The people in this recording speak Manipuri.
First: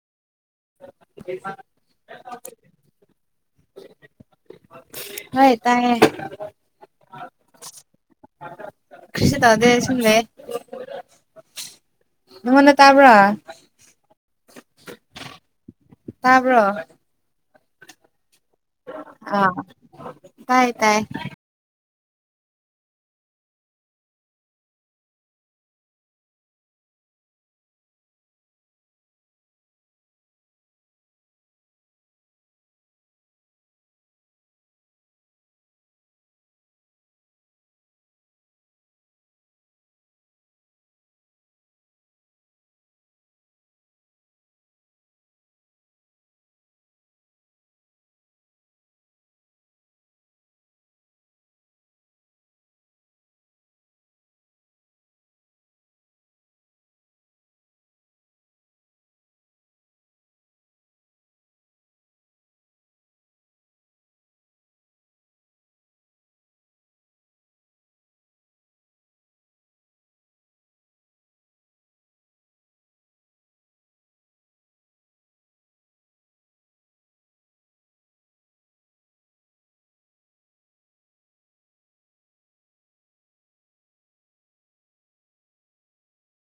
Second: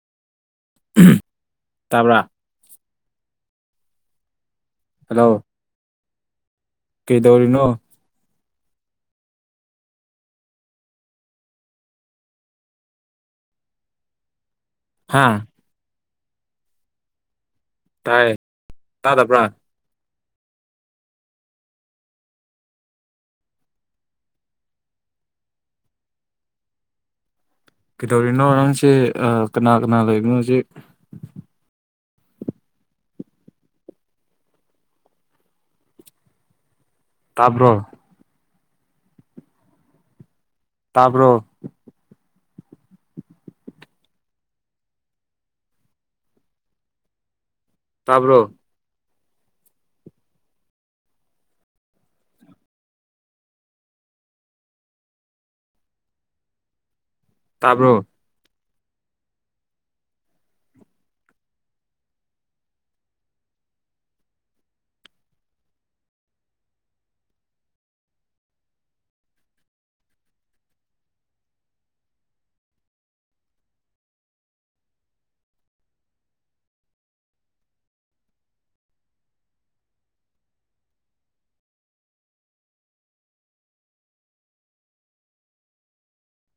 ꯇꯥꯕ꯭ꯔꯥ [unintelligible] ꯍꯜꯂꯣ ꯍꯣꯏ ꯇꯥꯏꯌꯦ ꯀꯩꯗꯧꯔꯤꯅꯣ ꯀꯔꯤꯁꯨ ꯇꯧꯗꯦ ꯁꯨꯝ ꯂꯩ ꯅꯪꯉꯣꯟꯗ ꯇꯥꯕ꯭ꯔꯥ ꯍꯥꯥ ꯇꯥꯕ꯭ꯔꯣ ꯇꯥꯏꯌꯦ ꯑ ꯇꯥꯏ ꯇꯥꯏ ꯀꯩꯗꯧꯔꯤꯅꯣ ꯅꯡꯁꯦ ꯀꯅꯥ ꯀꯅꯥ ꯂꯩꯕꯅꯣ ꯍꯧꯖꯤꯛ ꯇꯥꯕ꯭ꯔꯣ꯫ ꯇꯥꯕ꯭ꯔꯣ꯫ ꯇꯥꯕ꯭ꯔꯣ꯫ ꯇꯥꯕ꯭ꯔꯣ꯫